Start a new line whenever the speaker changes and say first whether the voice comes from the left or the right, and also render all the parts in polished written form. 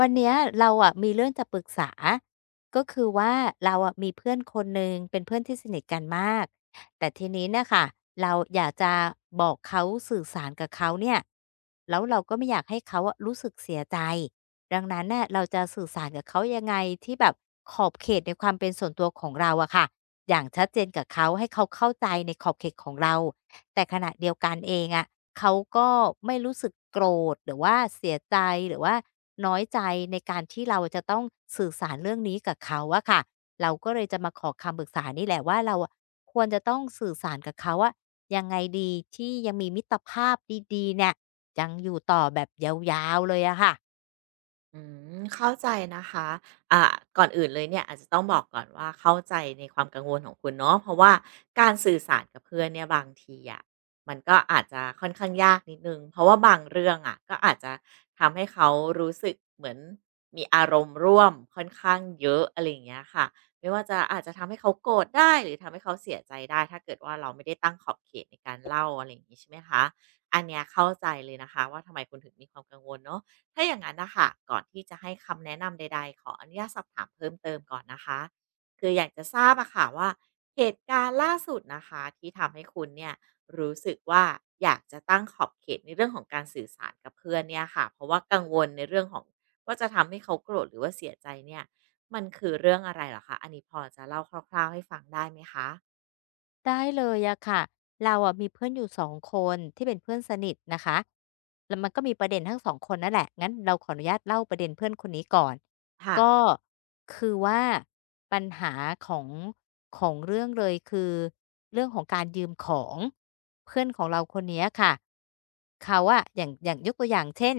left: วันเนี้ยเราอะมีเรื่องจะปรึกษาก็คือว่าเราอะมีเพื่อนคนหนึ่งเป็นเพื่อนที่สนิทกันมากแต่ทีนี้เนะคะเราอยากจะบอกเขาสื่อสารกับเขาเนี่ยแล้วเราก็ไม่อยากให้เขาอะรู้สึกเสียใจดังนั้นน่ะเราจะสื่อสารกับเขายังไงที่แบบขอบเขตในความเป็นส่วนตัวของเราอะค่ะอย่างชัดเจนกับเขาให้เขาเข้าใจในขอบเขตของเราแต่ขณะเดียวกันเองอะ เขาก็ไม่รู้สึกโกรธหรือว่าเสียใจหรือว่าน้อยใจในการที่เราจะต้องสื่อสารเรื่องนี้กับเขาอะค่ะเราก็เลยจะมาขอคำปรึกษานี่แหละว่าเราอะควรจะต้องสื่อสารกับเขาว่ายังไงดีที่ยังมีมิตรภาพดีๆเนี่ยยังอยู่ต่อแบบยาวๆเลยอะค่ะ
right: อืเข้าใจนะคะอ่าก่อนอื่นเลยเนี่ยอาจจะต้องบอกก่อนว่าเข้าใจในความกังวลของคุณเนาะเพราะว่าการสื่อสารกับเพื่อนเนี่ยบางทีอะมันก็อาจจะค่อนข้างยากนิดนึงเพราะว่าบางเรื่องอะก็อาจจะทำให้เขารู้สึกเหมือนมีอารมณ์ร่วมค่อนข้างเยอะอะไรอย่างเงี้ยค่ะไม่ว่าจะอาจจะทำให้เขาโกรธได้หรือทำให้เขาเสียใจได้ถ้าเกิดว่าเราไม่ได้ตั้งขอบเขตในการเล่าอะไรอย่างงี้ใช่ไหมคะอันเนี้ยเข้าใจเลยนะคะว่าทำไมคุณถึงมีความกังวลเนาะ ถ้าอย่างนั้นนะคะก่อนที่จะให้คำแนะนำใดๆขออนุญาตสอบถามเพิ่มเติมก่อนนะคะคืออยากจะทราบอะค่ะว่าเหตุการณ์ล่าสุดนะคะที่ทำให้คุณเนี่ยรู้สึกว่าอยากจะตั้งขอบเขตในเรื่องของการสื่อสารกับเพื่อนเนี่ยค่ะเพราะว่ากังวลในเรื่องของว่าจะทำให้เขาโกรธหรือว่าเสียใจเนี่ยมันคือเรื่องอะไรเหรอคะอันนี้พอจะเล่าคร่าวๆให้ฟังได้ไหมคะ
left: ได้เลยอะค่ะเราอะมีเพื่อนอยู่2คนที่เป็นเพื่อนสนิทนะคะแล้วมันก็มีประเด็นทั้ง2คนนั่นแหละงั้นเราขออนุญาตเล่าประเด็นเพื่อนคนนี้ก่อน
right: ค่ะ
left: ก็คือว่าปัญหาของของเรื่องเลยคือเรื่องของการยืมของ เพื่อนของเราคนเนี้ยค่ะเขาอะอย่างยกตัวอย่างเช่น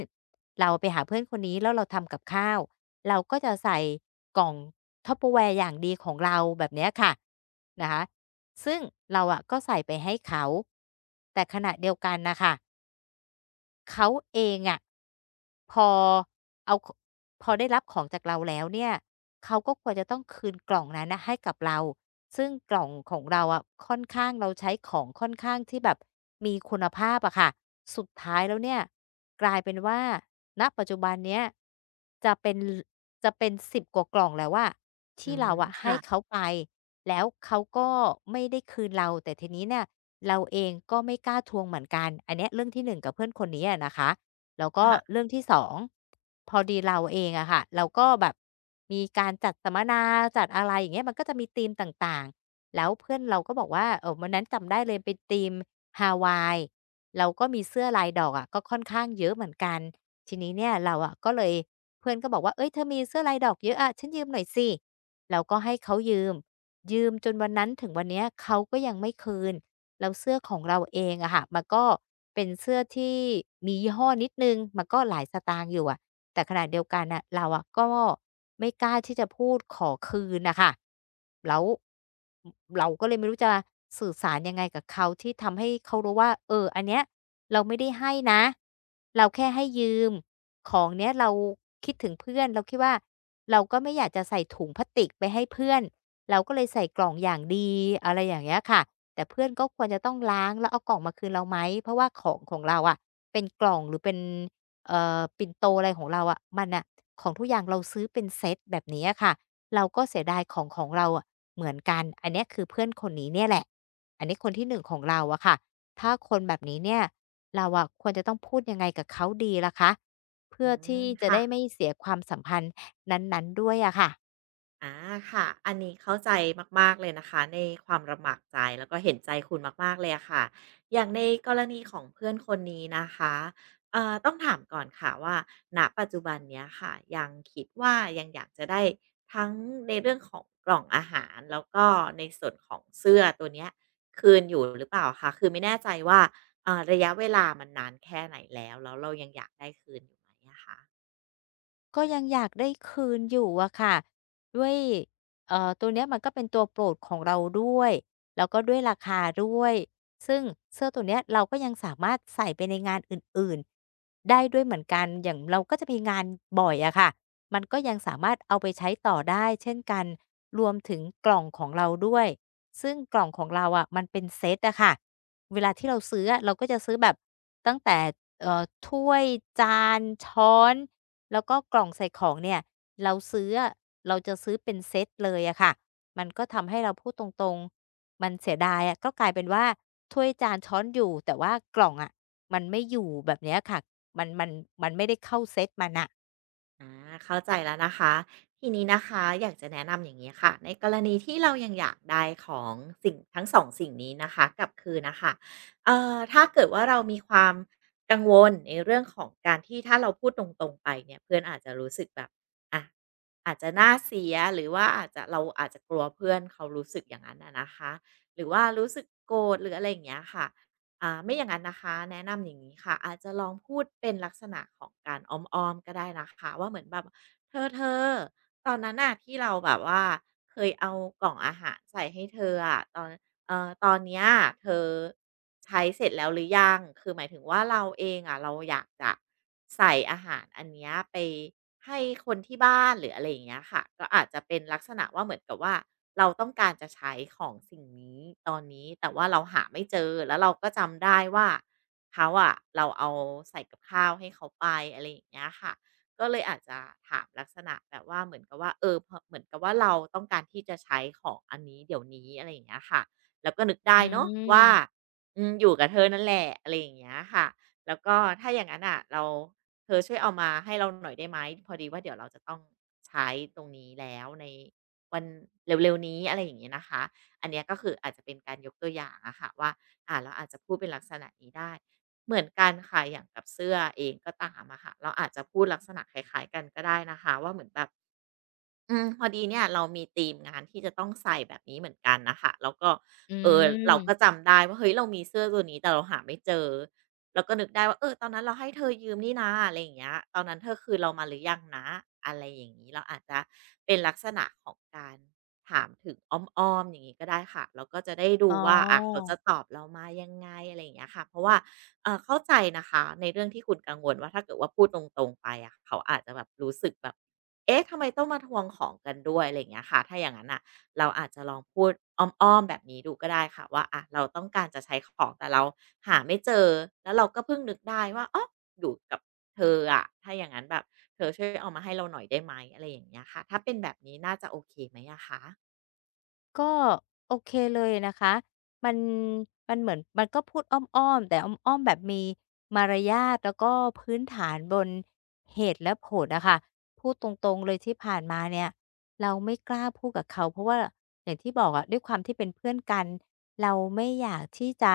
left: เราไปหาเพื่อนคนนี้แล้วเราทำกับข้าวเราก็จะใส่กล่อง t เปอ e r แวร์อย่างดีของเราแบบเนี้ยค่ะนะคะซึ่งเราอะก็ใส่ไปให้เขาแต่ขณะเดียวกันนะคะเขาเองอะพอเอาพอได้รับของจากเราแล้วเนี่ย เขาก็ควรจะต้องคืนกล่องนั้นนะให้กับเราซึ่งกล่องของเราอะค่อนข้างเราใช้ของค่อนข้างที่แบบมีคุณภาพอะค่ะ สุดท้ายแล้วเนี่ยกลายเป็นว่าณปัจจุบันเนี้ยจะเป็นจะเป็น10กว่ากล่องแล้วอะ
right: อื
left: ที่
right: ม
left: เราอะให้
right: ค่ะ
left: เขาไปแล้วเขาก็ไม่ได้คืนเราแต่ทีนี้เนี่ยเราเองก็ไม่กล้าทวงเหมือนกันอันเนี้ยเรื่องที่หนึ่งกับเพื่อนคนนี้อะนะคะ แล้วก็
right: ค่ะ
left: เรื่องที่2พอดีเราเองอะค่ะเราก็แบบมีการจัดสัมมนาจัดอะไรอย่างเงี้ยมันก็จะมีธีมต่างๆแล้วเพื่อนเราก็บอกว่าวันนั้นจำได้เลยเป็นธีมฮาวายเราก็มีเสื้อลายดอกอะก็ค่อนข้างเยอะเหมือนกันทีนี้เนี่ยเราอะก็เลยเพื่อนก็บอกว่าเอ้ยเธอมีเสื้อลายดอกเยอะอะฉันยืมหน่อยสิเราก็ให้เขายืมยืมจนวันนั้นถึงวันเนี้ยเขาก็ยังไม่คืน แล้วเสื้อของเราเองอะค่ะมันก็เป็นเสื้อที่มียี่ห้อนิดนึงมันก็หลายสตางค์อยู่อะแต่ขณะเดียวกันน่ะเราอะก็ไม่กล้าที่จะพูดขอคืนนะคะแล้วเราก็เลยไม่รู้จะสื่อสารยังไงกับเขาที่ทำให้เขารู้ว่าเอออันเนี้ยเราไม่ได้ให้นะเราแค่ให้ยืมของเนี้ยเราคิดถึงเพื่อนเราคิดว่าเราก็ไม่อยากจะใส่ถุงพลาสติกไปให้เพื่อนเราก็เลยใส่กล่องอย่างดีอะไรอย่างเงี้ยค่ะ แต่เพื่อนก็ควรจะต้องล้างแล้วเอากล่องมาคืนเราไหมเพราะว่าของของเราอะเป็นกล่องหรือเป็นปิ่นโตอะไรของเราอะมันน่ะของทุกอย่างเราซื้อเป็นเซตแบบนี้อะค่ะเราก็เสียดายของของเราอะเหมือนกันอันเนี้ยคือเพื่อนคนนี้เนี่ยแหละอันนี้คนที่1ของเราอะค่ะถ้าคนแบบนี้เนี่ยเราอะควรจะต้องพูดยังไงกับเขาดีล่ะคะเพื่
right: อื
left: อที่
right: ม
left: จะ
right: ค่ะ
left: ได้ไม่เสียความสัมพันธ์นั้นๆด้วยอะค่ะ
right: อาค่ะอันนี้เข้าใจมากๆเลยนะคะในความลำบากใจแล้วก็เห็นใจคุณมากๆเลยอะค่ะอย่างในกรณีของเพื่อนคนนี้นะคะต้องถามก่อนค่ะว่าณปัจจุบันเนี้ยค่ะยังคิดว่ายังอยากจะได้ทั้งในเรื่องของกล่องอาหารแล้วก็ในส่วนของเสื้อตัวเนี้ยคืนอยู่หรือเปล่าคะคือไม่แน่ใจว่าเอ่าระยะเวลามันนานแค่ไหนแล้วเรายังอยากได้คืนอยู่ไหมอะคะ
left: ก็ยังอยากได้คืนอยู่อะค่ะด้วยตัวเนี้ยมันก็เป็นตัวโปรดของเราด้วยแล้วก็ด้วยราคาด้วยซึ่งเสื้อตัวเนี้ยเราก็ยังสามารถใส่ไปในงานอื่นๆได้ด้วยเหมือนกันอย่างเราก็จะมีงานบ่อยอะค่ะมันก็ยังสามารถเอาไปใช้ต่อได้เช่นกันรวมถึงกล่องของเราด้วยซึ่งกล่องของเราอะมันเป็นเซตอะค่ะเวลาที่เราซื้ออะเราก็จะซื้อแบบตั้งแต่เอ่อถ้วยจานช้อน แล้วก็กล่องใส่ของเนี่ยเราซื้ออะเราจะซื้อเป็นเซตเลยอะค่ะมันก็ทำให้เราพูดตรงๆมันเสียดายอะก็กลายเป็นว่าถ้วยจานช้อนอยู่แต่ว่ากล่องอะมันไม่อยู่แบบเนี้ยค่ะมันมันมันไม่ได้เข้าเซตมันอะ
right: อาเข้าใจแล้วนะคะทีนี้นะคะอยากจะแนะนำอย่างนี้ค่ะในกรณีที่เรายังอยากได้ของสิ่งทั้งสองสิ่งนี้นะคะกลับคืนนะคะถ้าเกิดว่าเรามีความกังวลในเรื่องของการที่ถ้าเราพูดตรงๆไปเนี่ยเพื่อนอาจจะรู้สึกแบบอะ อาจจะหน้าเสียหรือว่าอาจจะเราอาจจะกลัวเพื่อนเขารู้สึกอย่างนั้นอะนะคะหรือว่ารู้สึกโกรธหรืออะไรอย่างเงี้ยค่ะไม่อย่างนั้นนะคะแนะนำอย่างนี้ค่ะอาจจะลองพูดเป็นลักษณะของการอ้อมๆก็ได้นะคะว่าเหมือนแบบเธอตอนนั้นน่ะที่เราแบบว่าเคยเอากล่องอาหารใส่ให้เธออะตอน ตอนเนี้ยเธอใช้เสร็จแล้วหรือยัง คือหมายถึงว่าเราเองอ่ะเราอยากจะใส่อาหารอันเนี้ยไปให้คนที่บ้านหรืออะไรอย่างเงี้ยค่ะก็อาจจะเป็นลักษณะว่าเหมือนกับว่าเราต้องการจะใช้ของสิ่งนี้ตอนนี้แต่ว่าเราหาไม่เจอ แล้วเราก็จำได้ว่าเขาอะเราเอาใส่กับข้าวให้เขาไปอะไรอย่างเงี้ยค่ะก็เลยอาจจะถามลักษณะแบบว่าเหมือนกับว่าเออพอเหมือนกับว่าเราต้องการที่จะใช้ของอันนี้เดี๋ยวนี้อะไรอย่างเงี้ยค่ะ แล้วก็นึกได้
left: อื
right: เนาะว่า
left: ม
right: อยู่กับเธอนั่นแหละอะไรอย่างเงี้ยค่ะแล้วก็ถ้าอย่างนั้นอ่ะเราเธอช่วยเอามาให้เราหน่อยได้ไหมพอดีว่าเดี๋ยวเราจะต้องใช้ตรงนี้แล้วในวันเร็วๆนี้อะไรอย่างเงี้ยนะคะอันเนี้ยก็คืออาจจะเป็นการยกตัวอย่างอะค่ะว่าเราอาจจะพูดเป็นลักษณะนี้ได้เหมือนกันค่ะอย่างกับเสื้อเองก็ตามอะค่ะเราอาจจะพูดลักษณะคล้ายๆกันก็ได้นะคะว่าเหมือนแบบ พอดีเนี่ยเรามีทีมงานที่จะต้องใส่แบบนี้เหมือนกันนะคะแล้วก็
left: อื
right: เอ่อเราก็
left: ม
right: จำได้ว่าเฮ้ยเรามีเสื้อตัวนี้แต่เราหาไม่เจอเราก็นึกได้ว่าเออตอนนั้นเราให้เธอยืมนี่นะอะไรอย่างเงี้ยตอนนั้นเธอคืนเรามาหรือยังนะอะไรอย่างนี้เราอาจจะเป็นลักษณะของการถามถึงอ้อมๆอย่างนี้ก็ได้ค่ะแล้าก็จะได้ดู
left: อ๋อ
right: ว่าอะเขาจะตอบเรามายังไงอะไรอย่างเงี้ยค่ะเพราะว่าเข้าใจนะคะในเรื่องที่คุณกังวลว่าถ้าเกิดว่าพูดตรงๆไปอะเขาอาจจะแบบรู้สึกแบบ เอ๊ะทำไมต้องมาทวงของกันด้วยอะไรอย่างเงี้ยค่ะ ถ้าอย่างนั้นอ่ะเราอาจจะลองพูดอ้อมๆแบบนี้ดูก็ได้ค่ะว่าอะเราต้องการจะใช้ของแต่เราหาไม่เจอแล้วเราก็เพิ่งนึกได้ว่าอ๋ออยู่กับเธออะ ถ้าอย่างนั้นแบบเธอช่วยเอามาให้เราหน่อยได้ไหมอะไรอย่างเงี้ยค่ะ ถ้าเป็นแบบนี้น่าจะโอเคไหมอะคะ
left: ก็โอเคเลยนะคะ มันมันเหมือนมันก็พูดอ้อมๆแต่อ้อมๆแบบมีมารยาทแล้วก็พื้นฐานบนเหตุและผลนะคะพูดตรงๆเลยที่ผ่านมาเนี่ยเราไม่กล้าพูดกับเขาเพราะว่าอย่างที่บอกอะด้วยความที่เป็นเพื่อนกันเราไม่อยากที่จะ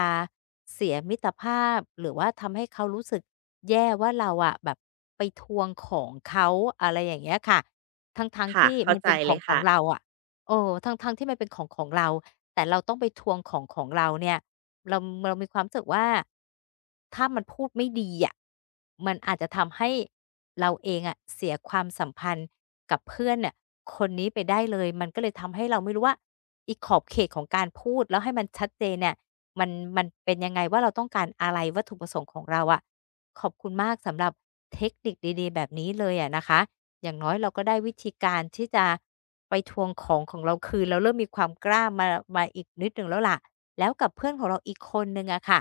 left: เสียมิตรภาพหรือว่าทำให้เขารู้สึกแย่ว่าเราอะแบบไปทวงของเขาอะไรอย่างเงี้ยค่ะทั้งๆ
right: ค่ะ
left: ที่
right: เข้า
left: มัน
right: ใจ
left: เป็นข
right: เล
left: อง
right: ย
left: ขอ
right: ค่ะ
left: งเราอะ เออทั้งๆที่มันเป็นของของเรา แต่เราต้องไปทวงของของเราเนี่ย เราเรามีความรู้สึกว่า ถ้ามันพูดไม่ดีอะมันอาจจะทำให้เราเองอะเสียความสัมพันธ์กับเพื่อนเนี่ยคนนี้ไปได้เลยมันก็เลยทำให้เราไม่รู้ว่าอีขอบเขตของการพูดแล้วให้มันชัดเจนเนี่ยมันมันเป็นยังไงว่าเราต้องการอะไรวัตถุประสงค์ของเราอะขอบคุณมากสำหรับเทคนิคดีๆแบบนี้เลยอะนะคะ อย่างน้อยเราก็ได้วิธีการที่จะไปทวงของของเราคืนเราเริ่มมีความกล้ามาอีกนิดหนึ่งแล้วล่ะแล้วกับเพื่อนของเราอีกคนหนึ่งอะค่ะ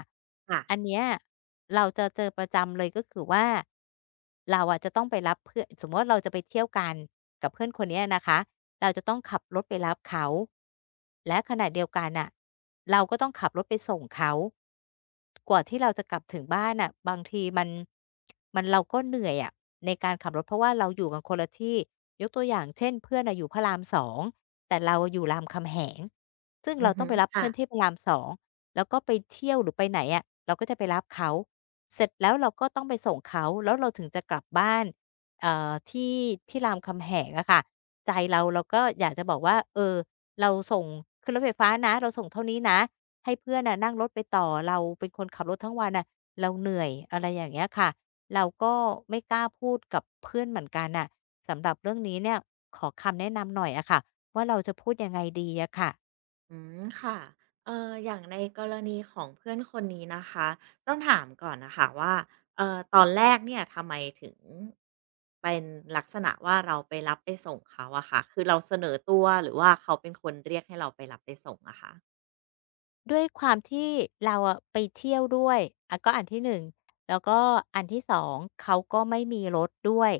right: ค่ะ
left: อันเนี้ยเราจะเจอประจำเลยก็คือว่าเราอะจะต้องไปรับเพื่อนสมมุติว่าเราจะไปเที่ยวกันกับเพื่อนคนเนี้ยนะคะเราจะต้องขับรถไปรับเขาและขณะเดียวกันน่ะเราก็ต้องขับรถไปส่งเขา กว่าที่เราจะกลับถึงบ้านน่ะบางทีมันเราก็เหนื่อยอะในการขับรถเพราะว่าเราอยู่กันคนละที่ยกตัวอย่างเช่นเพื่อนน่ะอยู่พระราม2แต่เราอยู่รามคำแหงซึ่ง
right: อื
left: เรา
right: อ
left: ต้
right: ฮึ
left: องไปรับ
right: ค่ะ
left: เพื่อนที่พระราม2แล้วก็ไปเที่ยวหรือไปไหนอะเราก็จะไปรับเขาเสร็จแล้วเราก็ต้องไปส่งเขาแล้วเราถึงจะกลับบ้านเอ่อที่ที่รามคำแหงอะค่ะใจเราเราก็อยากจะบอกว่าเออเราส่งขึ้นรถไฟฟ้านะเราส่งเท่านี้นะ ให้เพื่อนน่ะนั่งรถไปต่อเราเป็นคนขับรถทั้งวันน่ะเราเหนื่อยอะไรอย่างเงี้ยค่ะเราก็ไม่กล้าพูดกับเพื่อนเหมือนกันน่ะสำหรับเรื่องนี้เนี่ยขอคำแนะนำหน่อยอะค่ะว่าเราจะพูดยังไงดีอะค่ะ
right: อืมค่ะอย่างในกรณีของเพื่อนคนนี้นะคะต้องถามก่อนนะคะว่าตอนแรกเนี่ยทำไมถึงเป็นลักษณะว่าเราไปรับไปส่งเขาอะค่ะคือเราเสนอตัวหรือว่าเขาเป็นคนเรียกให้เราไปรับไปส่งอะคะ
left: ด้วยความที่เราอะไปเที่ยวด้วยอะก็อันที่หนึ่งแล้วก็อันที่สองเขาก็ไม่มีรถด้วย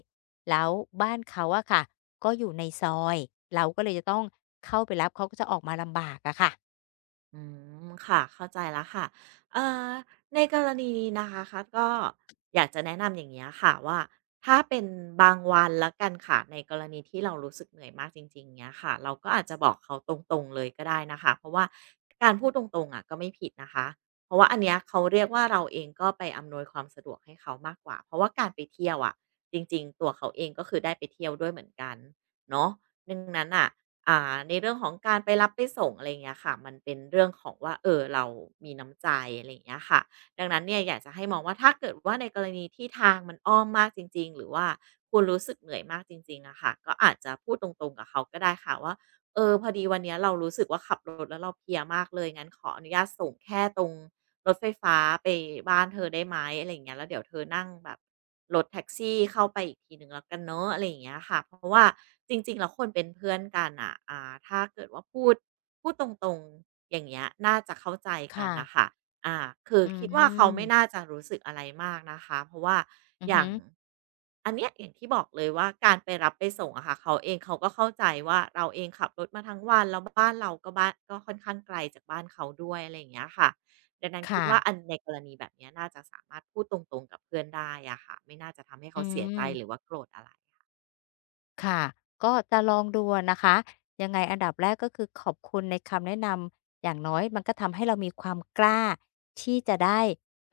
left: แล้วบ้านเขาอะค่ะก็อยู่ในซอยเราก็เลยจะต้องเข้าไปรับเขาก็จะออกมาลำบากอะค่ะ
right: อืมค่ะเข้าใจแล้วค่ะเอ่อในกรณีนี้นะคะคะก็อยากจะแนะนำอย่างเงี้ยค่ะว่าถ้าเป็นบางวันแล้วกันค่ะในกรณีที่เรารู้สึกเหนื่อยมากจริงๆเงี้ยค่ะเราก็อาจจะบอกเขาตรงๆเลยก็ได้นะคะเพราะว่าการพูดตรงๆอะก็ไม่ผิดนะคะเพราะว่าอันเนี้ยเขาเรียกว่าเราเองก็ไปอำนวยความสะดวกให้เขามากกว่าเพราะว่าการไปเที่ยวอะจริงๆตัวเขาเองก็คือได้ไปเที่ยวด้วยเหมือนกันเนาะดังนั้นน่ะ อ่าในเรื่องของการไปรับไปส่งอะไรอย่างเงี้ยค่ะมันเป็นเรื่องของว่าเออเรามีน้ำใจอะไรอย่างเงี้ยค่ะดังนั้นเนี่ยอยากจะให้มองว่าถ้าเกิดว่าในกรณีที่ทางมันอ้อมมากจริงๆหรือว่าคุณรู้สึกเหนื่อยมากจริงๆอะค่ะก็อาจจะพูดตรงๆกับเขาก็ได้ค่ะว่าเออพอดีวันเนี้ยเรารู้สึกว่าขับรถแล้วเราเพลียมากเลยงั้นขออนุญาตส่งแค่ตรง รถไฟฟ้าไปบ้านเธอได้ไหมอะไรอย่างเงี้ยแล้วเดี๋ยวเธอนั่งแบบรถแท็กซี่เข้าไปอีกทีหนึ่งแล้วกันเนอะอะไรอย่างเงี้ยค่ะเพราะว่าจริงๆแล้วคนเป็นเพื่อนกันอ่ะถ้าเกิดว่าพูดตรงๆอย่างเงี้ยน่าจะเข้าใจกัน
left: ค่ะ
right: นะคะอ่าคือ
left: อื
right: คิดว่าเขาไม่น่า
left: ม
right: จะรู้สึกอะไรมากนะคะเพราะว่า
left: อือ
right: อย่า
left: ฮึ
right: งอันเนี้ยอย่างที่บอกเลยว่าการไปรับไปส่งอะค่ะเขาเองเขาก็เข้าใจว่าเราเองขับรถมาทั้งวันแล้วบ้านเราก็บ้านก็ค่อนข้างไกลจากบ้านเขาด้วยอะไรอย่างเงี้ยค่ะ ดังนั้นคิดว่าอัน
left: ค่ะ
right: ในกรณีแบบเนี้ยน่าจะสามารถพูดตรงๆกับเพื่อนได้อะค่ะไม่น่าจะทำให้
left: อื
right: เขาเสียใจหรือ
left: ม
right: ว่าโกรธอะไร
left: ค่ะก็จะลองดูอะนะคะยังไงอันดับแรกก็คือขอบคุณในคำแนะนำอย่างน้อยมันก็ทำให้เรามีความกล้าที่จะได้ไป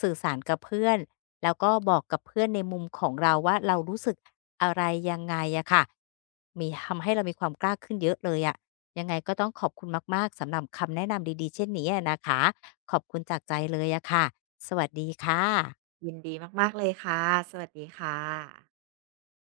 left: สื่อสารกับเพื่อนแล้วก็บอกกับเพื่อนในมุมของเราว่าเรารู้สึกอะไรยังไงอะค่ะมีทำให้เรามีความกล้าขึ้นเยอะเลยอะยังไงก็ต้องขอบคุณมากๆสำหรับคำแนะนำดีๆเช่นนี้อะนะคะขอบคุณจากใจเลยอะค่ะสวัสดีค่ะ
right: ยินดีมากๆเลยค่ะสวัสดีค่ะ